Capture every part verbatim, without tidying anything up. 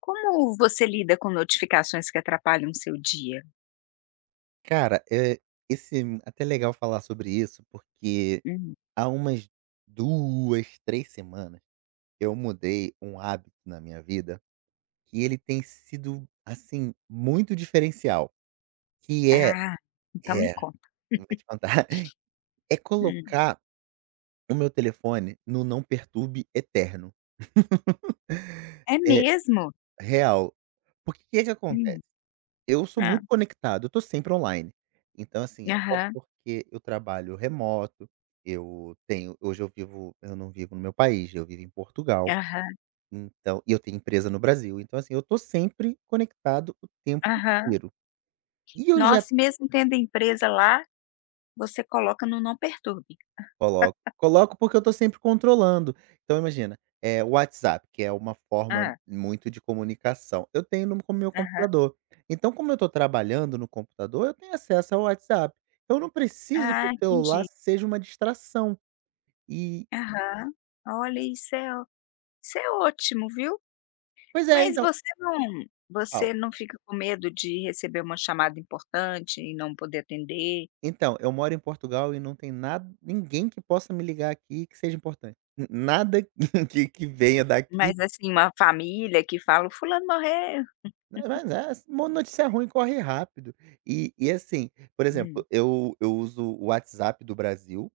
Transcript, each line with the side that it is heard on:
left: Como você lida com notificações que atrapalham o seu dia?
right: Cara, é esse é até legal falar sobre isso, porque
left: Hum.
right: há umas duas, três semanas eu mudei um hábito na minha vida que ele tem sido, assim, muito diferencial, que é
left: Ah, então me
right: é,
left: conta.
right: eu vou te contar, é
left: Hum.
right: colocar o meu telefone no não perturbe eterno.
left: É
right: É
left: mesmo?
right: real. Porque o que que acontece?
left: Hum.
right: Eu sou
left: Hã.
right: muito conectado, eu tô sempre online. Então assim, até
left: Aham,
right: porque eu trabalho remoto, eu tenho hoje eu vivo eu não vivo no meu país, eu vivo em Portugal,
left: aham,
right: então e eu tenho empresa no Brasil, então assim, eu tô sempre conectado o tempo
left: aham.
right: inteiro. E eu
left: Nossa,
right: já.
left: e mesmo tendo a empresa lá, você coloca no não perturbe?
right: Coloco. Coloco porque eu tô sempre controlando. Então imagina, é o WhatsApp, que é uma forma
left: Hã.
right: muito de comunicação, eu tenho no com o meu
left: Aham.
right: computador. Então como eu tô trabalhando no computador, eu tenho acesso ao WhatsApp. Então, eu não preciso que
left: Ah,
right: o celular
left: entendi.
right: seja uma distração. E
left: Aham. Olha, isso é ó isso é ótimo, viu.
right: pois é,
left: Mas
right: então
left: você não
right: fala.
left: você não fica com medo de receber uma chamada importante e não poder atender?
right: Então, eu moro em Portugal e não tem nada ninguém que possa me ligar aqui que seja importante. N nada que que venha daqui.
left: Mas, assim, uma família que fala: "O fulano morreu".
right: Né, mas é uma notícia ruim corre rápido. E e assim, por
left: Hum,
right: exemplo, eu eu uso o WhatsApp do Brasil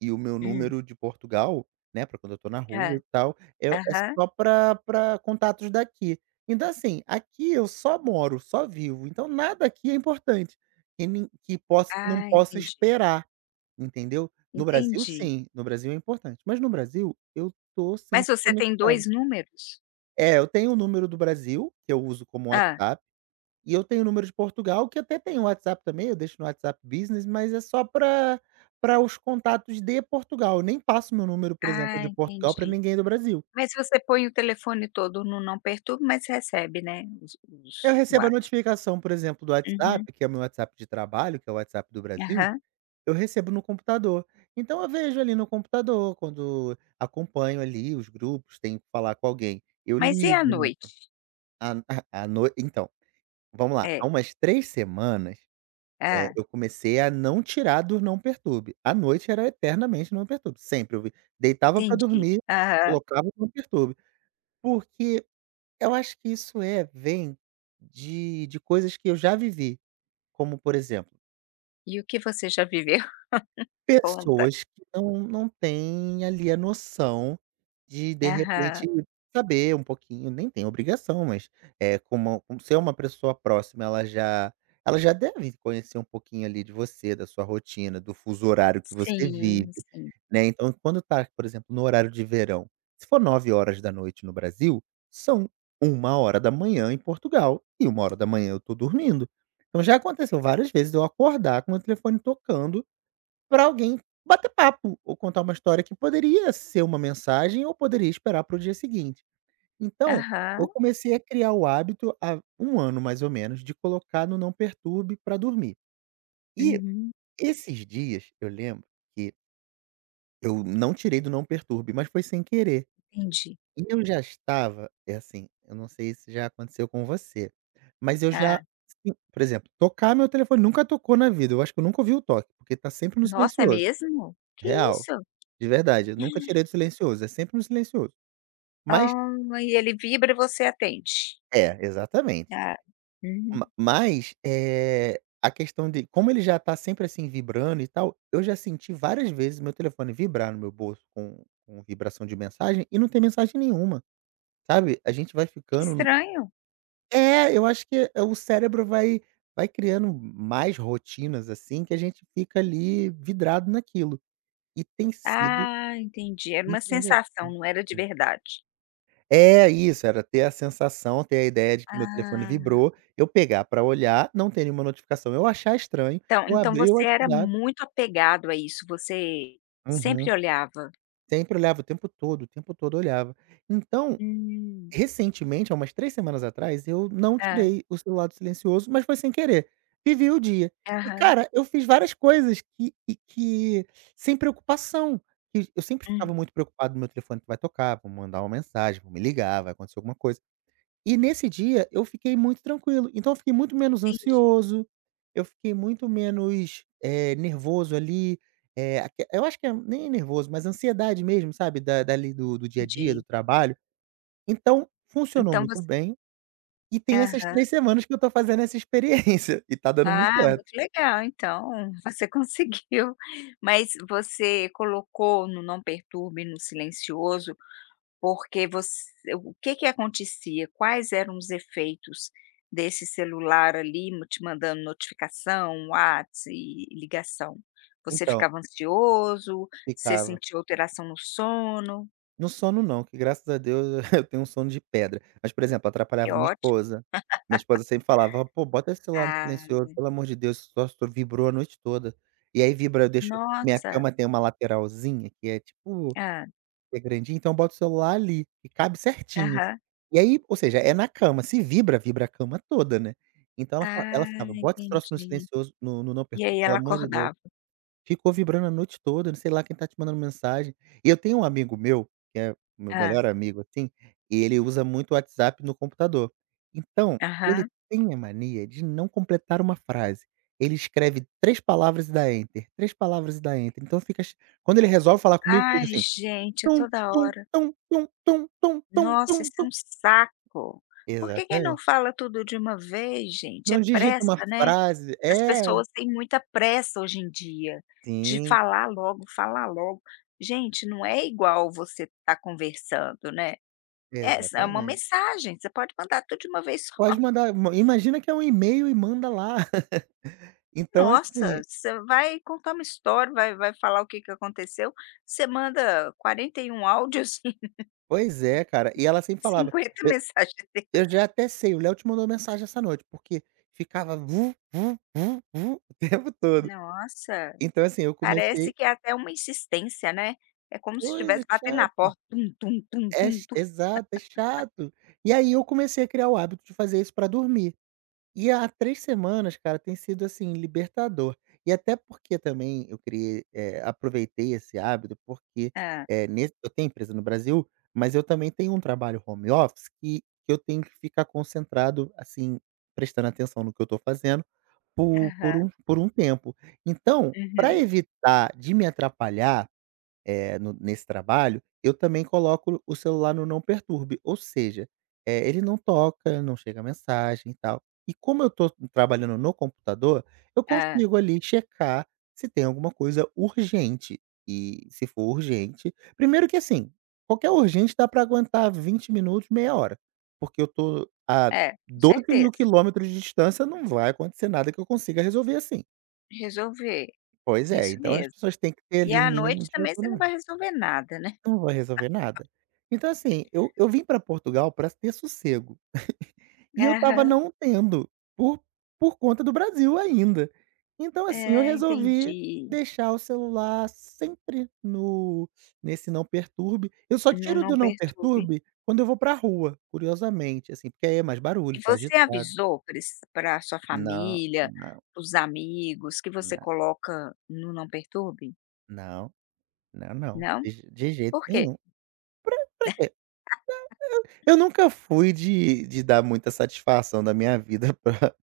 right: e o meu
left: hum.
right: número de Portugal, né, pra quando eu tô na rua
left: Hã.
right: e tal, é é
left: Aham.
right: só pra pra contatos daqui. Então assim, aqui eu só moro, só vivo, então nada aqui é importante, que nin que possa que não
left: Ah,
right: possa
left: entendi,
right: esperar, entendeu. No Brasil
left: entendi.
right: sim, no Brasil é importante, mas no Brasil eu tô
left: Mas
right: sempre
left: você tem dois
right: conectado.
left: números?
right: É, eu tenho o número do Brasil, que eu uso como
left: Hã.
right: WhatsApp, e eu tenho o número de Portugal, que até tem o WhatsApp também, eu deixo no WhatsApp Business, mas é só para para os contatos de Portugal, eu nem passo meu número, por exemplo,
left: Ah,
right: de Portugal para
left: entendi.
right: ninguém do Brasil.
left: Mas você põe o telefone todo no não perturbe, mas recebe, né, os
right: Eu
left: os
right: recebo a
left: whats.
right: notificação, por exemplo, do
left: Uhum.
right: WhatsApp, que é o meu WhatsApp de trabalho, que é o WhatsApp do Brasil,
left: Aham.
right: eu recebo no computador. Então eu vejo ali no computador, quando acompanho ali os grupos, tenho que falar com alguém, eu
left: Mas e à
right: ligo no
left: noite?
right: à à no então, vamos lá, há
left: É.
right: umas três semanas. É,
left: Hã,
right: eu comecei a não tirar do não perturbe. À noite era eternamente não perturbe, sempre eu vi deitava pra
left: entendi.
right: dormir,
left: Aham.
right: colocava o não perturbe, porque eu acho que isso é vem de de coisas que eu já vivi, como por exemplo.
left: E o que você já viveu? Conta.
right: Pessoas que não não têm ali a noção de, de
left: Aham.
right: repente, saber um pouquinho, nem tem obrigação, mas é como como ser uma pessoa próxima, ela já ela já deve conhecer um pouquinho ali de você, da sua rotina, do fuso horário que você
left: Sim,
right: vive,
left: sim.
right: né. Então quando tá, por exemplo, no horário de verão, se for nove horas da noite no Brasil, são uma hora da manhã em Portugal e uma hora da manhã eu tô dormindo. Então já aconteceu várias vezes eu acordar com o telefone tocando para alguém bater papo ou contar uma história que poderia ser uma mensagem ou poderia esperar para o dia seguinte. Então, eu
left: Aham.
right: comecei a criar o hábito há um ano mais ou menos de colocar no não perturbe para dormir. E
left: Uhum.
right: esses dias eu lembro que eu não tirei do não perturbe, mas foi sem querer.
left: Entendi.
right: E eu já estava, é assim, eu não sei se já aconteceu com você, mas eu já
left: Hã.
right: sim, por exemplo, tocar meu telefone nunca tocou na vida, eu acho que eu nunca ouvi o toque, porque tá sempre no
left: Nossa, é
right: silencioso,
left: mesmo? Que
right: real.
left: isso?
right: De verdade, eu nunca tirei do silencioso, é sempre no silencioso. Mas
left: Ah, e ele vibra e você atende?
right: é, exatamente.
left: Ah,
right: Ma
left: uhum.
right: mas, eh, a questão de como ele já tá sempre, assim, vibrando e tal, eu já senti várias vezes meu telefone vibrar no meu bolso com com vibração de mensagem e não tem mensagem nenhuma, sabe. A gente vai
left: Que
right: ficando.
left: estranho.
right: é, eu acho que é, o cérebro vai vai criando mais rotinas, assim, que a gente fica ali vidrado naquilo. E tem sido.
left: Ah, entendi, era uma
right: Entendeu?
left: sensação, não era de verdade.
right: É isso, era ter a sensação, ter a ideia de que meu telefone
left: Ah,
right: vibrou, eu pegar pra olhar, não ter nenhuma notificação, eu achar estranho,
left: então
right: eu
left: então
right: abri o
left: você era
right: WhatsApp,
left: muito apegado a isso, você sempre
right: uhum.
left: olhava?
right: Sempre olhava o tempo todo, o tempo todo olhava. Então,
left: Hum.
right: recentemente, há umas três semanas atrás, eu não
left: Hã.
right: tirei o celular do silencioso, mas foi sem querer. Vivi o dia. E
left: Aham.
right: cara, eu fiz várias coisas que e que sem preocupação, que eu sempre
left: Hum,
right: ficava muito preocupado, meu telefone vai tocar, vou mandar uma mensagem, vou me ligar, vai acontecer alguma coisa. E nesse dia eu fiquei muito tranquilo, então eu fiquei muito menos
left: entendi,
right: ansioso, eu fiquei muito menos, eh, nervoso ali, eh, aque eu acho que é nem nervoso, mas ansiedade mesmo, sabe, da dali do do dia a dia, do
left: entendi.
right: trabalho. Então funcionou
left: Então
right: muito
left: você
right: bem, e tem essas
left: Aham.
right: três semanas que eu tô fazendo essa experiência e tá dando muito
left: Ah,
right: certo.
left: muito legal então, você conseguiu. Mas você colocou no não perturbe, no silencioso. Porque você O que que acontecia? Quais eram os efeitos desse celular ali mo te mandando notificação, WhatsApp e ligação? Você
right: Então,
left: ficava ansioso? Você
right: ficava.
left: sentiu alteração no sono?
right: No sono não, que graças a Deus eu tenho um sono de pedra. Mas, por exemplo,
left: É
right: atrapalhava minha
left: ótimo.
right: esposa. Minha esposa sempre falava: "Pô, bota esse celular no
left: Ah,
right: silencioso, pelo amor de Deus, só só vibrou a noite toda". E aí vibra, eu deixo. Minha
left: nossa.
right: cama tem uma lateralzinha que é tipo
left: Ah,
right: é grandinha, então eu boto o celular ali, que cabe certinho.
left: aham.
right: E aí, ou seja, é na cama, se vibra, vibra a cama toda, né. Então ela fa
left: Ah,
right: ela ficava: "Bota esse troço no
left: entendi.
right: silencioso, no no não
left: E
right: perturba,
left: aí
right: pelo
left: ela
right: amor de Deus".
left: acordava.
right: Ficou vibrando a noite toda, não sei lá quem tá te mandando mensagem. E eu tenho um amigo meu, que é o meu
left: Ah,
right: melhor amigo, assim, e ele usa muito o WhatsApp no computador. Então, ele
left: aham.
right: tem a mania de não completar uma frase. Ele escreve três palavras e dá enter, três palavras e dá enter, então fica ch quando ele resolve falar comigo, fica
left: Ai
right: assim:
left: gente, é
right: tum,
left: toda
right: tum,
left: hora.
right: tum, tum, tum, tum,
left: Nossa,
right: tum,
left: isso é
right: tum.
left: um saco. Por que que não
right: Exatamente.
left: fala tudo de uma vez, gente? É
right: Não digita
left: pressa,
right: uma
left: né.
right: frase
left: As
right: é.
left: pessoas têm muita pressa hoje em dia de
right: Sim,
left: falar logo, falar logo. Gente, não é igual você estar conversando, né. É s é uma
right: exatamente.
left: mensagem, você pode mandar tudo de uma vez só.
right: Pode mandar. Ma Imagina que é um e-mail e manda lá. Então,
left: Nossa,
right: assim,
left: você vai contar uma história, vai vai falar o que que aconteceu, você manda quarenta e um áudios e
right: pois é, cara. E ela sempre falava:
left: cinquenta
right: "Eu
left: mensagens.
right: eu já até sei, o Léo te mandou mensagem essa noite", porque ficava "vu, vu, vu, vu" o tempo todo.
left: Nossa.
right: Então, assim, eu
left: Parece
right: comecei.
left: que é até uma insistência, né. É como se
right: Coisa
left: estivesse batendo na
right: chata.
left: porta, tum, tum, tum,
right: É
left: tum,
right: ch
left: tum.
right: Exato, é chato. E aí eu comecei a criar o hábito de fazer isso pra dormir. E há três semanas, cara, tem sido, assim, libertador. E até porque também eu criei, eh, aproveitei esse hábito, porque,
left: Ah,
right: eh, nesse eu tenho empresa no Brasil, mas eu também tenho um trabalho home office que que eu tenho que ficar concentrado, assim, prestando atenção no que eu estou fazendo, por por
left: aham.
right: um por um tempo. Então, para
left: Uhum.
right: evitar de me atrapalhar eh, no nesse trabalho, eu também coloco o celular no não perturbe, ou seja, eh, ele não toca, não chega mensagem e tal. E como eu estou trabalhando no computador, eu
left: Hã.
right: consigo ali checar se tem alguma coisa urgente, e se for urgente primeiro que assim, qualquer urgente dá para aguentar vinte minutos, meia hora, porque eu tô a
left: É, com
right: doze mil
left: certeza.
right: quilômetros de distância, não vai acontecer nada que eu consiga resolver assim.
left: Resolver,
right: Pois é,
left: isso
right: então as
left: mesmo.
right: pessoas têm que ter
left: E
right: ali
left: à
right: mínimo
left: noite
right: de
left: também você não
right: autonomia.
left: vai resolver nada, né.
right: Não vai resolver nada. Então assim, eu eu vim para Portugal para ter sossego. E eu estava
left: Aham.
right: não tendo, por por conta do Brasil ainda. Então assim, eu
left: É,
right: resolvi
left: entendi.
right: deixar o celular sempre no nesse não perturbe. Eu só
left: No
right: tiro
left: não
right: do não
left: perturbe.
right: perturbe quando eu vou pra rua, curiosamente, assim, porque aí é mais
left: E
right: barulho, tá
left: você
right: agitado.
left: avisou para sua
right: Não,
left: família,
right: não,
left: os amigos que você
right: não,
left: coloca no não perturbe?
right: não, não, não,
left: Não?
right: de de jeito
left: Por quê?
right: nenhum. Pra pra quê? Eu nunca fui de de dar muita satisfação da minha vida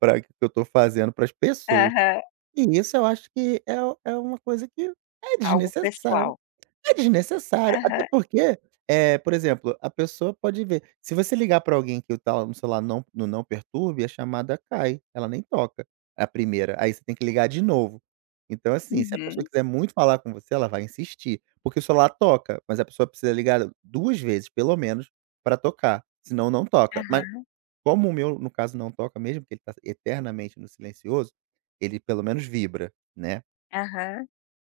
right: para o que eu tô fazendo para as pessoas.
left: Aham.
right: E isso eu acho que é é uma coisa que é
left: Algo
right: desnecessária.
left: pessoal.
right: É desnecessário, até
left: Aham.
right: porque, é, por exemplo, a pessoa pode ver, se você ligar pra alguém que o tal no celular não no não perturbe, a chamada cai, ela nem toca, a primeira, aí você tem que ligar de novo. Então assim, se a pessoa
left: Uhum.
right: quiser muito falar com você, ela vai insistir, porque o celular toca, mas a pessoa precisa ligar duas vezes pelo menos pra tocar, senão não toca. Mas
left: Aham.
right: como o meu no caso não toca mesmo, porque ele tá eternamente no silencioso, ele pelo menos vibra, né.
left: Aham.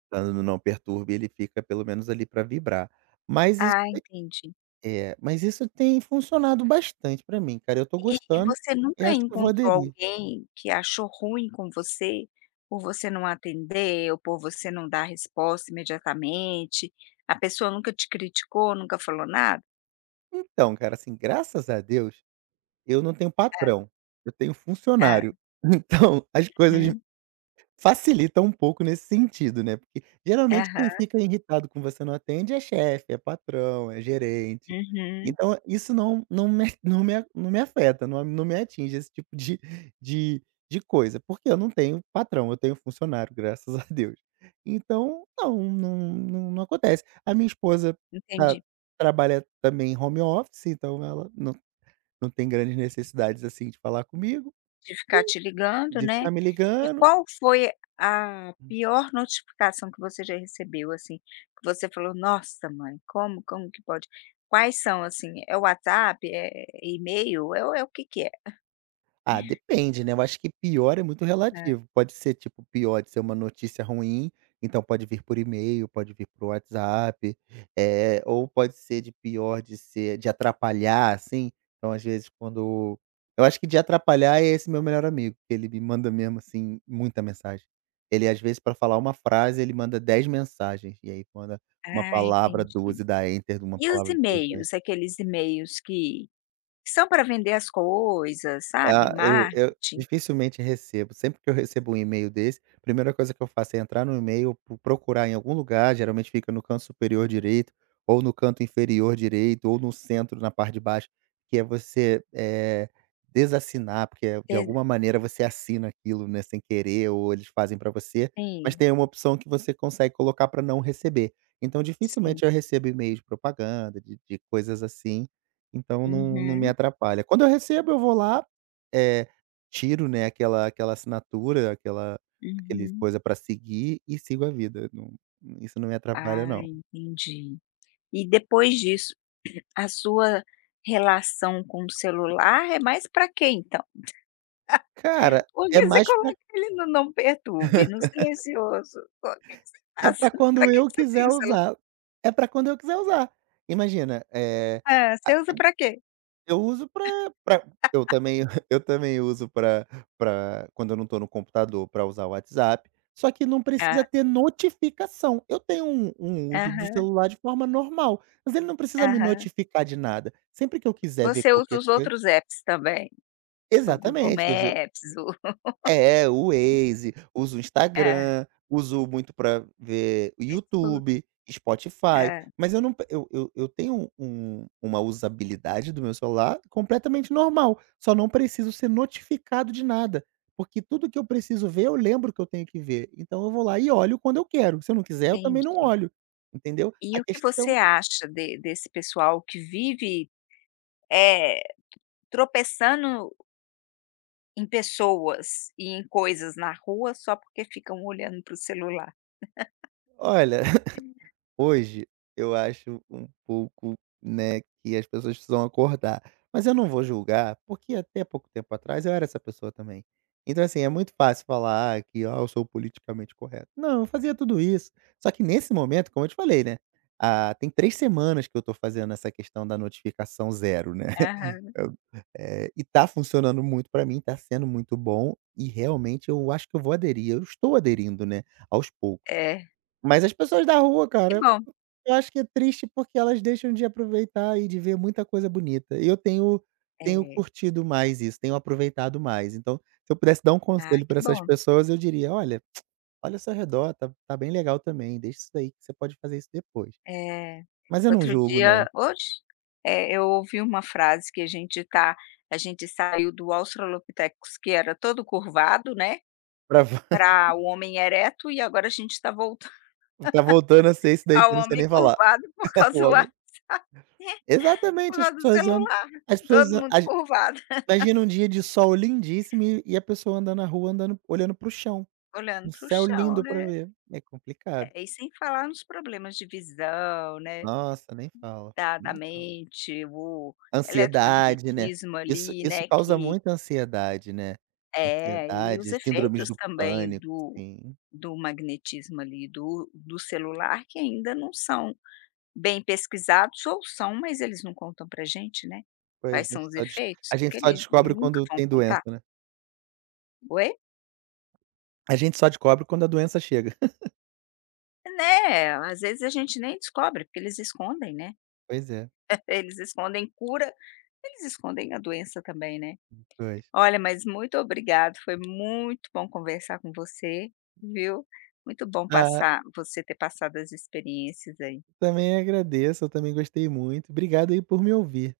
right: Estando no não perturbe, ele fica pelo menos ali para vibrar. Mas isso
left: Ah, entendi.
right: é, mas isso tem funcionado bastante para mim, cara, eu tô
left: E e
right: gostando
left: você
right: e
left: nunca
right: acho que eu vou
left: encontrou
right: aderir.
left: alguém que achou ruim com você, por você não atender ou por você não dar resposta imediatamente? A pessoa nunca te criticou, nunca falou nada?
right: Então, cara, assim, graças a Deus, eu não tenho
left: Ah,
right: patrão, eu tenho
left: ah,
right: funcionário. Então, as coisas
left: uhum.
right: facilita um pouco nesse sentido, né, porque geralmente quem
left: Aham.
right: fica irritado com você não atende é chefe, é patrão, é gerente.
left: Uhum.
right: Então isso não não me não me a- não me afeta, não não me atinge esse tipo de de de coisa, porque eu não tenho patrão, eu tenho funcionário, graças a Deus. Então não, não não não acontece. A minha esposa, ah,
left: Entendi.
right: trabalha também em home office, então ela não não tem grandes necessidades, assim, de falar comigo,
left: De ficar te ligando,
right: de
left: né.
right: ficar me
left: E
right: ligando.
left: qual foi a pior notificação que você já recebeu, assim, que você falou: "Nossa mãe, como como que pode?" Quais são, assim, é o WhatsApp, é e-mail, é o é o que que é?
right: Ah, depende, né, eu acho que pior é muito
left: Ah,
right: relativo, pode ser, tipo, pior de ser uma notícia ruim, então pode vir por e-mail, pode vir por WhatsApp, é ou pode ser de pior de ser de atrapalhar, assim, então às vezes quando eu acho que de atrapalhar é esse meu melhor amigo, que ele me manda mesmo, assim, muita mensagem. Ele às vezes para falar uma frase ele manda dez mensagens, e aí manda uma
left: ah,
right: palavra,
left: entendi.
right: doze, dá enter, uma
left: E os
right: palavra, doze.
left: e-mails, aqueles e-mails que são para vender as coisas, sabe,
right: Ah, e eu
left: marketing?
right: dificilmente recebo. Sempre que eu recebo um e-mail desse, a primeira coisa que eu faço é entrar no e-mail, pro procurar em algum lugar, geralmente fica no canto superior direito, ou no canto inferior direito, ou no centro, na parte de baixo, que é você, eh, desassinar, porque, eh, de
left: Ex
right: alguma maneira você assina aquilo, né, sem querer ou eles fazem para você, mas
left: Sim,
right: tem uma opção que você consegue colocar para não receber. Então
left: sim.
right: dificilmente eu recebo e-mail de propaganda, de de coisas assim, então não não me
left: Uhum,
right: atrapalha. Quando eu recebo eu vou lá eh, tiro, né, aquela aquela assinatura, aquela aquele
left: uhum.
right: coisa pra seguir e sigo a vida, não isso não me atrapalha
left: Ah,
right: não.
left: entendi. E depois disso, a sua relação com o celular é mais para quê então?
right: Cara, é
left: Porque você
right: mais pra
left: coloca ele no não perturbe, no silencioso, co que que você
right: é
left: passa?
right: pra
left: Pra
right: quando
left: que
right: eu
left: que você tem
right: quiser
left: o celular?
right: usar. É pra quando eu quiser usar. Imagina, eh
left: Ah, você usa para quê?
right: eu uso pra pra eu também eu também uso pra para, quando eu não tô no computador, pra usar o WhatsApp, só que não precisa
left: Ah,
right: ter notificação. Eu tenho um um uso do
left: aham,
right: celular de forma normal, mas ele não precisa me
left: aham.
right: notificar de nada. Sempre que eu quiser ver
left: Você usa
right: qualquer
left: os
right: coisa
left: outros apps também? O Google
right: exatamente, você
left: Maps, o
right: é, o Waze, uso o
left: hã,
right: Instagram, uso muito pra ver o
left: Facebook.
right: YouTube, Spotify,
left: Hã,
right: mas eu não pe eu eu eu tenho um uma usabilidade do meu celular completamente normal, só não preciso ser notificado de nada, porque tudo que eu preciso ver, eu lembro que eu tenho que ver, então eu vou lá e olho quando eu quero, se eu não quiser, eu também não
left: entendi.
right: olho, entendeu?
left: E
right: A
left: o que você
right: questão
left: acha de desse pessoal que vive, eh, tropeçando em pessoas e em coisas na rua só porque ficam olhando para o celular.
right: olha, hoje, eu acho um pouco, né, que as pessoas precisam acordar. Mas eu não vou julgar, porque até pouco tempo atrás eu era essa pessoa também. Então, assim, é muito fácil falar que, ah, eu sou politicamente correto. Não, eu fazia tudo isso. Só que nesse momento, como eu te falei, né? Ah, tem três semanas que eu tô fazendo essa questão da notificação zero, né?
left: Aham.
right: Eu, eh, e tá funcionando muito pra mim, tá sendo muito bom e realmente eu acho que eu vou aderir. Eu estou aderindo, né, aos poucos.
left: É.
right: Mas as pessoas da rua,
left: Que
right: cara,
left: bom.
right: eu acho que é triste porque elas deixam de aproveitar e de ver muita coisa bonita. Eu tenho tenho
left: É.
right: curtido mais isso, tenho aproveitado mais. Então, se eu pudesse dar um
left: Ah,
right: conselho para
left: que
right: essas
left: bom.
right: pessoas, eu diria: "Olha, olha ao seu redor, tá tá bem legal também, deixa isso daí que você pode fazer isso depois".
left: É.
right: Mas eu não
left: Outro
right: julgo não,
left: dia hoje, eh, eu ouvi uma frase que a gente tá a gente saiu do australopithecus, que era todo curvado, né,
right: pra vo
left: para o homem ereto e agora a gente está voltando
right: tá voltando a ser isso daí que
left: ao
right: eu não sei
left: homem
right: nem falar.
left: curvado por
right: O
left: causa do
right: homem.
left: a por
right: Exatamente, as
left: causa do
right: pessoas andam
left: celular.
right: as pessoas
left: Todo
right: an
left: mundo
right: as
left: curvado,
right: imagina um dia de sol lindíssimo e e a pessoa andando na rua, andando olhando para o chão,
left: olhando
right: um
left: para o
right: céu
left: chão,
right: lindo para
left: né.
right: ver. É complicado.
left: É, e sem falar nos problemas de visão, né,
right: Nossa, nem fala,
left: da da
right: nem fala.
left: mente, o
right: Ansiedade, né.
left: eletromagnetismo
right: Isso
left: ali,
right: isso
left: né,
right: causa
left: que
right: muita ansiedade, né.
left: é, e os
right: Ansiedade, síndromes
left: efeitos
right: do
left: também
right: pânico,
left: do
right: assim,
left: do magnetismo ali, do do celular, que ainda não são bem pesquisados, ou são, mas eles não contam pra gente, né,
right: pois
left: quais
right: a
left: são
right: gente
left: os
right: só des
left: efeitos,
right: a gente
left: porque
right: só
left: eles
right: descobre
left: nunca
right: quando
left: vão
right: tem doença,
left: contar.
right: né.
left: Oi?
right: A gente só descobre quando a doença chega.
left: Né, às vezes a gente nem descobre, porque eles escondem, né,
right: Pois é,
left: eles escondem cura, eles escondem a doença também, né.
right: pois.
left: Olha, mas muito obrigado, foi muito bom conversar com você, viu. Muito bom
right: Ah,
left: passar você ter passado as experiências aí.
right: também agradeço, eu também gostei muito. Obrigado aí por me ouvir.